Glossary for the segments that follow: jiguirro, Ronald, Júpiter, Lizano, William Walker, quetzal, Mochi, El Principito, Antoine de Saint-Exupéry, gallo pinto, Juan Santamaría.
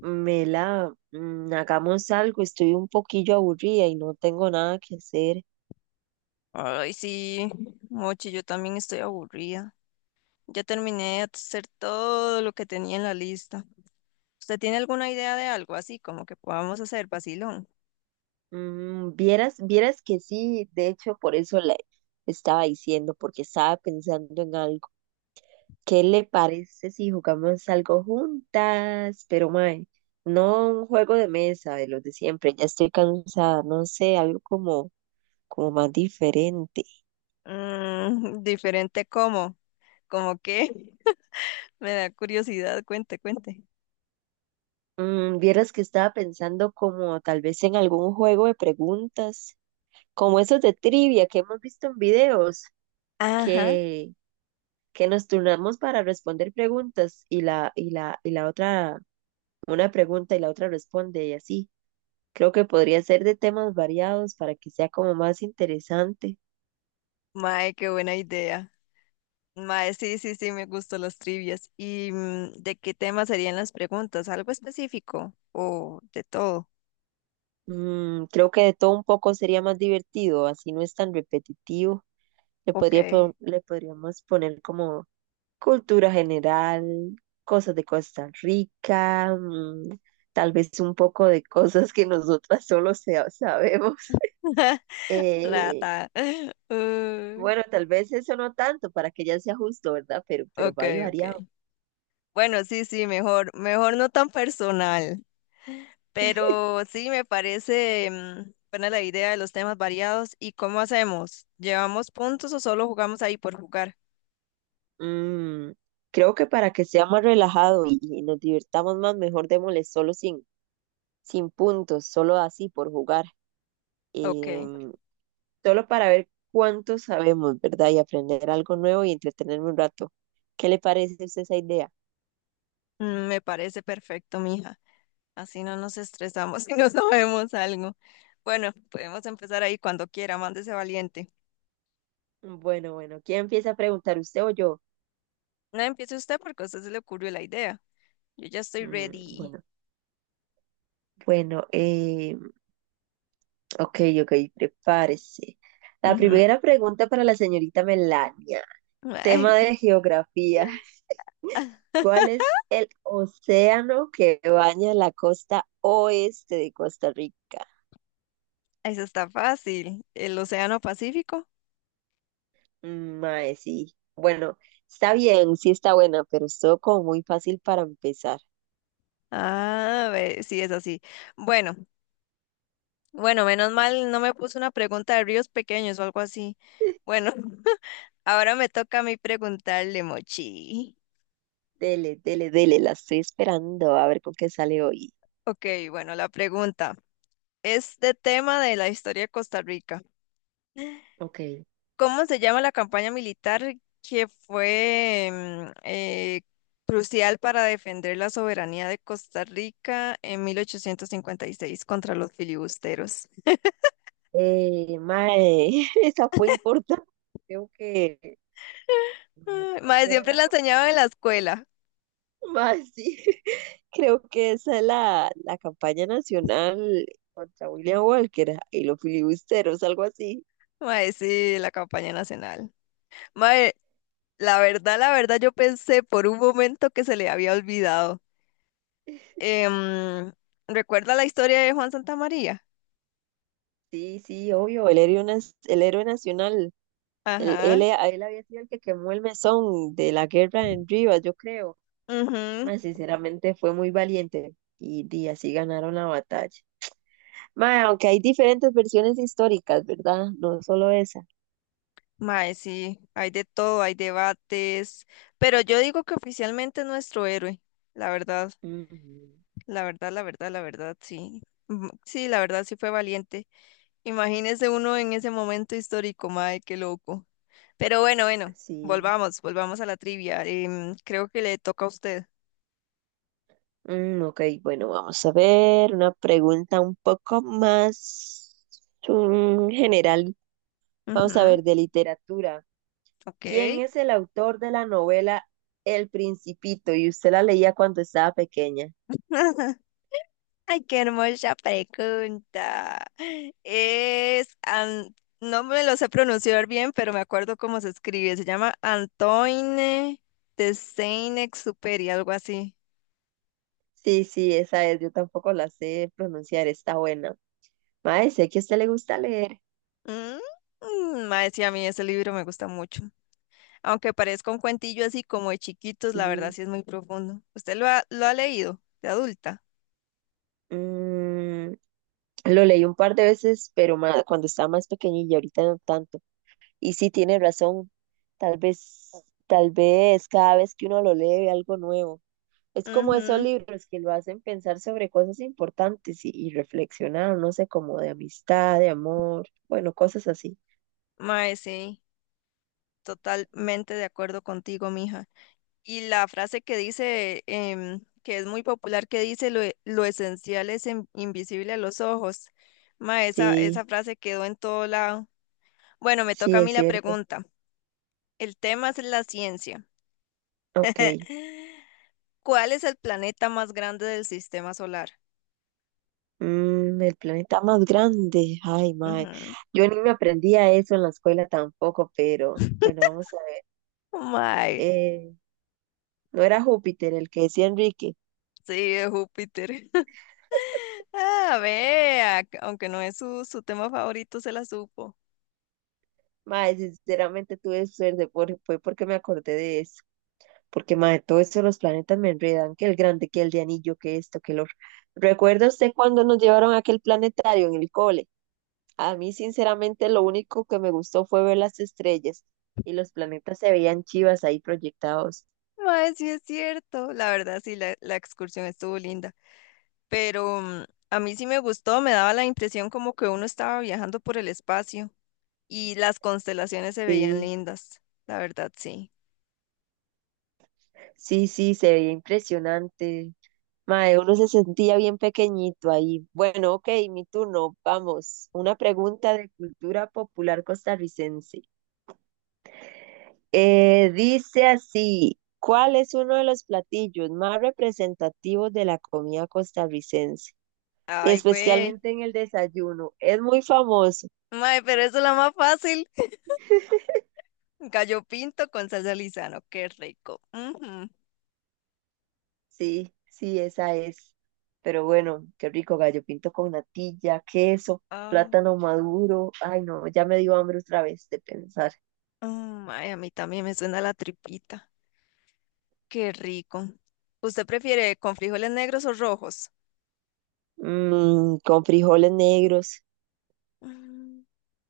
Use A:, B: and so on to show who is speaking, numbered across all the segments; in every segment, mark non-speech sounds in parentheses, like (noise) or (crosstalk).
A: Mela, hagamos algo, estoy un poquillo aburrida y no tengo nada que hacer.
B: Ay, sí, Mochi, yo también estoy aburrida. Ya terminé de hacer todo lo que tenía en la lista. ¿Usted tiene alguna idea de algo así como que podamos hacer, vacilón?
A: Vieras que sí, de hecho por eso le estaba diciendo, porque estaba pensando en algo. ¿Qué le parece si jugamos algo juntas? Pero mae, no un juego de mesa de los de siempre, ya estoy cansada, no sé, algo como, como más diferente.
B: (laughs) Diferente cómo, como que (laughs) me da curiosidad, cuente, cuente.
A: Vieras que estaba pensando como tal vez en algún juego de preguntas, como esos de trivia que hemos visto en videos,
B: Ajá,
A: que, que nos turnamos para responder preguntas y la otra, una pregunta y la otra responde y así. Creo que podría ser de temas variados para que sea como más interesante.
B: mae, qué buena idea. Mae, sí, sí, sí, me gustan las trivias. ¿Y de qué tema serían las preguntas? ¿Algo específico o de todo?
A: Creo que de todo un poco sería más divertido, así no es tan repetitivo.
B: Ok.
A: Le podríamos poner como cultura general, cosas de Costa Rica, tal vez un poco de cosas que nosotras sabemos.
B: (laughs)
A: Eh,
B: Rata. (laughs) Uy.
A: bueno, tal vez eso no tanto para que ya sea justo, ¿verdad? Pero
B: Ok,
A: va y
B: ok.
A: variado.
B: Bueno, sí, sí, mejor, mejor no tan personal, pero sí me parece buena la idea de los temas variados. ¿Y cómo hacemos? ¿Llevamos puntos o solo jugamos ahí por jugar?
A: Mm, creo que para que sea más relajado y nos divirtamos más, mejor démosle solo sin, sin puntos, solo así por jugar.
B: Ok,
A: Em, solo para ver cuánto sabemos, ¿verdad? Y aprender algo nuevo y entretenerme un rato. ¿Qué le parece a usted esa idea?
B: me parece perfecto, mija. Así no nos estresamos (laughs) y no sabemos algo. Bueno, podemos empezar ahí cuando quiera, mándese valiente.
A: Bueno, bueno, ¿quién empieza a preguntar, usted o yo?
B: No empiece usted porque a usted se le ocurrió la idea. Yo ya estoy ready.
A: Bueno, bueno, ok, ok, prepárese. La
B: Ujú.
A: primera pregunta para la señorita Melania,
B: (laughs)
A: tema
B: Ay,
A: de geografía. (laughs)
B: ah,
A: ¿Cuál es el océano que baña la costa oeste de Costa Rica?
B: eso está fácil. ¿El Océano Pacífico?
A: Mae, sí. Bueno, está bien, sí está buena, pero estuvo como muy fácil para empezar.
B: Ah, ve, sí, es así. Bueno, bueno, menos mal no me puso una pregunta de ríos pequeños o algo así.
A: (laughs)
B: Bueno, (laughs) ahora me toca a mí preguntarle, Mochi.
A: Dele, dele, dele, la estoy esperando a ver con qué sale hoy.
B: Ok, bueno, la pregunta es de tema de la historia de Costa Rica.
A: Ok.
B: ¿Cómo se llama la campaña militar que fue crucial para defender la soberanía de Costa Rica en 1856 contra los filibusteros?
A: Mae, (laughs) esa fue importante. Creo que,
B: Ay,
A: creo
B: Mae,
A: que era
B: siempre
A: la
B: la enseñaban
A: campaña.
B: en la escuela.
A: Mae, sí, (laughs) creo que esa es la campaña nacional contra William Walker y los filibusteros, algo así.
B: Mae, sí, la campaña nacional. Mae, la verdad, yo pensé por un momento que se le había olvidado. Em, ¿Recuerda la historia de Juan Santamaría?
A: Sí, sí, obvio, el héroe nacional.
B: Ajá.
A: A él había sido el que quemó el mesón de la guerra en Rivas, yo creo.
B: Mhm.
A: Mae, sinceramente fue muy valiente y, di, así ganaron la batalla. Mae, aunque hay diferentes versiones históricas, ¿verdad? No solo esa.
B: Mae, sí, hay de todo, hay debates, pero yo digo que oficialmente es nuestro héroe. La verdad,
A: Ujú.
B: la verdad, la verdad, la verdad, sí. Mm, sí, la verdad, sí fue valiente. Imagínese uno en ese momento histórico, mae, qué loco. Pero bueno, bueno,
A: Sí.
B: volvamos, volvamos a la trivia. Creo que le toca a usted.
A: Ok, bueno, vamos a ver una pregunta un poco más general. Vamos a ver,
B: Ujú,
A: de literatura.
B: ok.
A: ¿Quién es el autor de la novela El Principito? Y usted la leía cuando estaba pequeña.
B: (laughs) Ay, qué hermosa pregunta. Es, an- no me lo sé pronunciar bien, pero me acuerdo cómo se escribe. Se llama Antoine de Saint-Exupéry, algo así.
A: Sí, sí, esa es. Yo tampoco la sé pronunciar. Está buena. Mae, sé que a usted le gusta leer.
B: Mm, Mae, sí, a mí ese libro me gusta mucho. Aunque parezca un cuentillo así como de chiquitos, la verdad
A: Sí.
B: sí es muy profundo. ¿Usted lo ha leído de adulta?
A: Mm, lo leí un par de veces, pero cuando estaba más pequeñilla, ahorita no tanto. Y sí, tiene razón. Tal vez, tal vez cada vez que uno lo lee ve algo nuevo. Es como esos
B: Ujú.
A: libros que lo hacen pensar sobre cosas importantes y reflexionar, no sé, como de amistad, de amor, bueno, cosas así.
B: Mae, sí, totalmente de acuerdo contigo, mija. Y la frase que dice, que es muy popular, que dice lo esencial es invisible a los ojos. Ma, esa,
A: Sí,
B: esa frase quedó en todo lado. Bueno, me toca
A: sí,
B: a
A: es
B: mí la
A: cierto.
B: pregunta. El tema es la ciencia. (laughs)
A: Ok.
B: ¿Cuál es el planeta más grande del sistema solar?
A: El planeta más grande. Ay, mae.
B: Ujú.
A: Yo ni me aprendía eso en la escuela tampoco, pero bueno, vamos a ver.
B: Mae,
A: Eh, No era Júpiter el que decía Enrique.
B: sí, es Júpiter. (laughs) Ah, vea, que aunque no es su tema favorito, se la supo.
A: Mae, sinceramente tuve suerte, por, fue porque me acordé de eso. Porque, mae, todo eso de los planetas me enredan, que el grande, que el de anillo, que esto, que lo... ¿Recuerda usted cuando nos llevaron a aquel planetario en el cole? A mí, sinceramente, lo único que me gustó fue ver las estrellas y los planetas se veían chivas ahí proyectados.
B: Mae, sí es cierto. La verdad, sí, la excursión estuvo linda. Pero a mí sí me gustó, me daba la impresión como que uno estaba viajando por el espacio y las constelaciones se veían
A: Sí,
B: lindas, la verdad sí.
A: sí, sí, se veía impresionante. Mae, uno se sentía bien pequeñito ahí. Bueno, ok, mi turno. Vamos. Una pregunta de cultura popular costarricense. Dice así, ¿cuál es uno de los platillos más representativos de la comida costarricense?
B: Ay, güey.
A: Especialmente en el desayuno. Es muy famoso.
B: Mae, pero eso es la más fácil. (laughs) Gallo pinto con salsa Lizano, qué rico. Ujú.
A: Sí, sí, esa es. Pero bueno, qué rico gallo pinto con natilla, queso,
B: Ah,
A: plátano maduro. Ay, no, ya me dio hambre otra vez de pensar.
B: ay, a mí también me suena la tripita, qué rico. ¿Usted prefiere con frijoles negros o rojos?
A: Con frijoles negros.
B: Mm,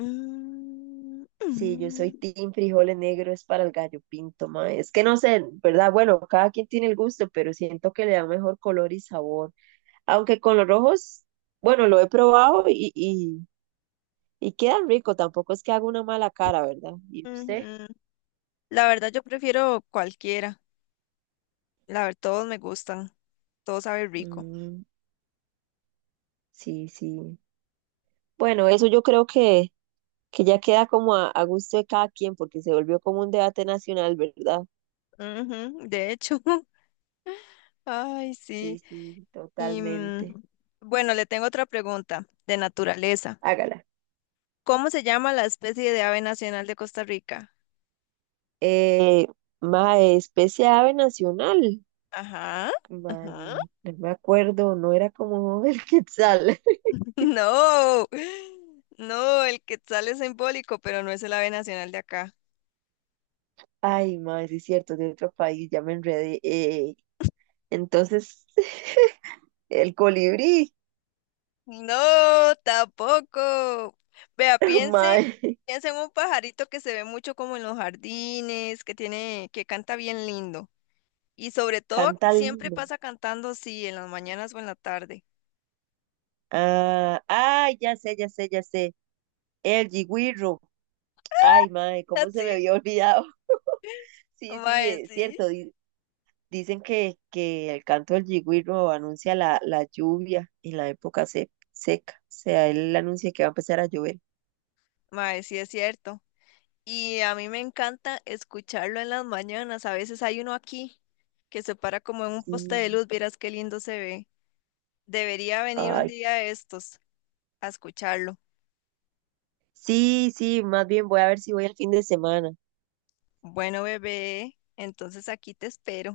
B: mm,
A: Sí, yo soy
B: mm,
A: team frijoles negros para el gallo pinto, ma. Es que no sé, ¿verdad? Bueno, cada quien tiene el gusto, pero siento que le da mejor color y sabor. Aunque con los rojos, bueno, lo he probado y quedan rico. Tampoco es que haga una mala cara, ¿verdad? ¿Y
B: mm,
A: usted?
B: Ujú. La verdad yo prefiero cualquiera. La verdad, todos me gustan, todos saben rico.
A: Mm, sí, sí. Bueno, eso yo creo que ya queda como a gusto de cada quien, porque se volvió como un debate nacional, ¿verdad?
B: Ujú, de hecho, (laughs) ay,
A: Sí,
B: sí.
A: sí,
B: Y
A: totalmente.
B: bueno, le tengo otra pregunta de naturaleza.
A: Hágala.
B: ¿Cómo se llama la especie de ave nacional de Costa Rica?
A: Eh, mae, especie de ave nacional.
B: Ajá,
A: Mae,
B: ajá.
A: no me acuerdo, no era como el quetzal. (laughs)
B: (laughs) No, no, el quetzal es simbólico, pero no es el ave nacional de acá.
A: Ay, mae, sí es cierto, de otro país, ya me enredé. Entonces, (laughs) el colibrí,
B: No, tampoco. Vea,
A: (laughs)
B: piense,
A: mae,
B: piense en un pajarito que se ve mucho como en los jardines, que tiene, que canta bien lindo. Y sobre todo,
A: canta
B: siempre
A: lindo.
B: pasa cantando, sí, en las mañanas o en la tarde.
A: Ah, ay, ya sé, ya sé, ya sé. El jiguirro. Ay, mae, cómo
B: (laughs)
A: se me
B: Sí,
A: había olvidado. (laughs) Sí, sí,
B: mae,
A: es
B: sí.
A: cierto, dicen que el canto del yigüiro anuncia la lluvia en la seca. O sea, él anuncia que va a empezar a llover.
B: Mae, sí es cierto. Y a mí me encanta escucharlo en las mañanas. A veces hay uno aquí que se para como en un poste de
A: Sí.
B: luz. Vieras qué lindo se ve. Debería venir un
A: Ay,
B: día de estos a escucharlo.
A: sí, sí, más bien voy a ver si voy el fin de semana.
B: Bueno, bebé, entonces aquí te espero.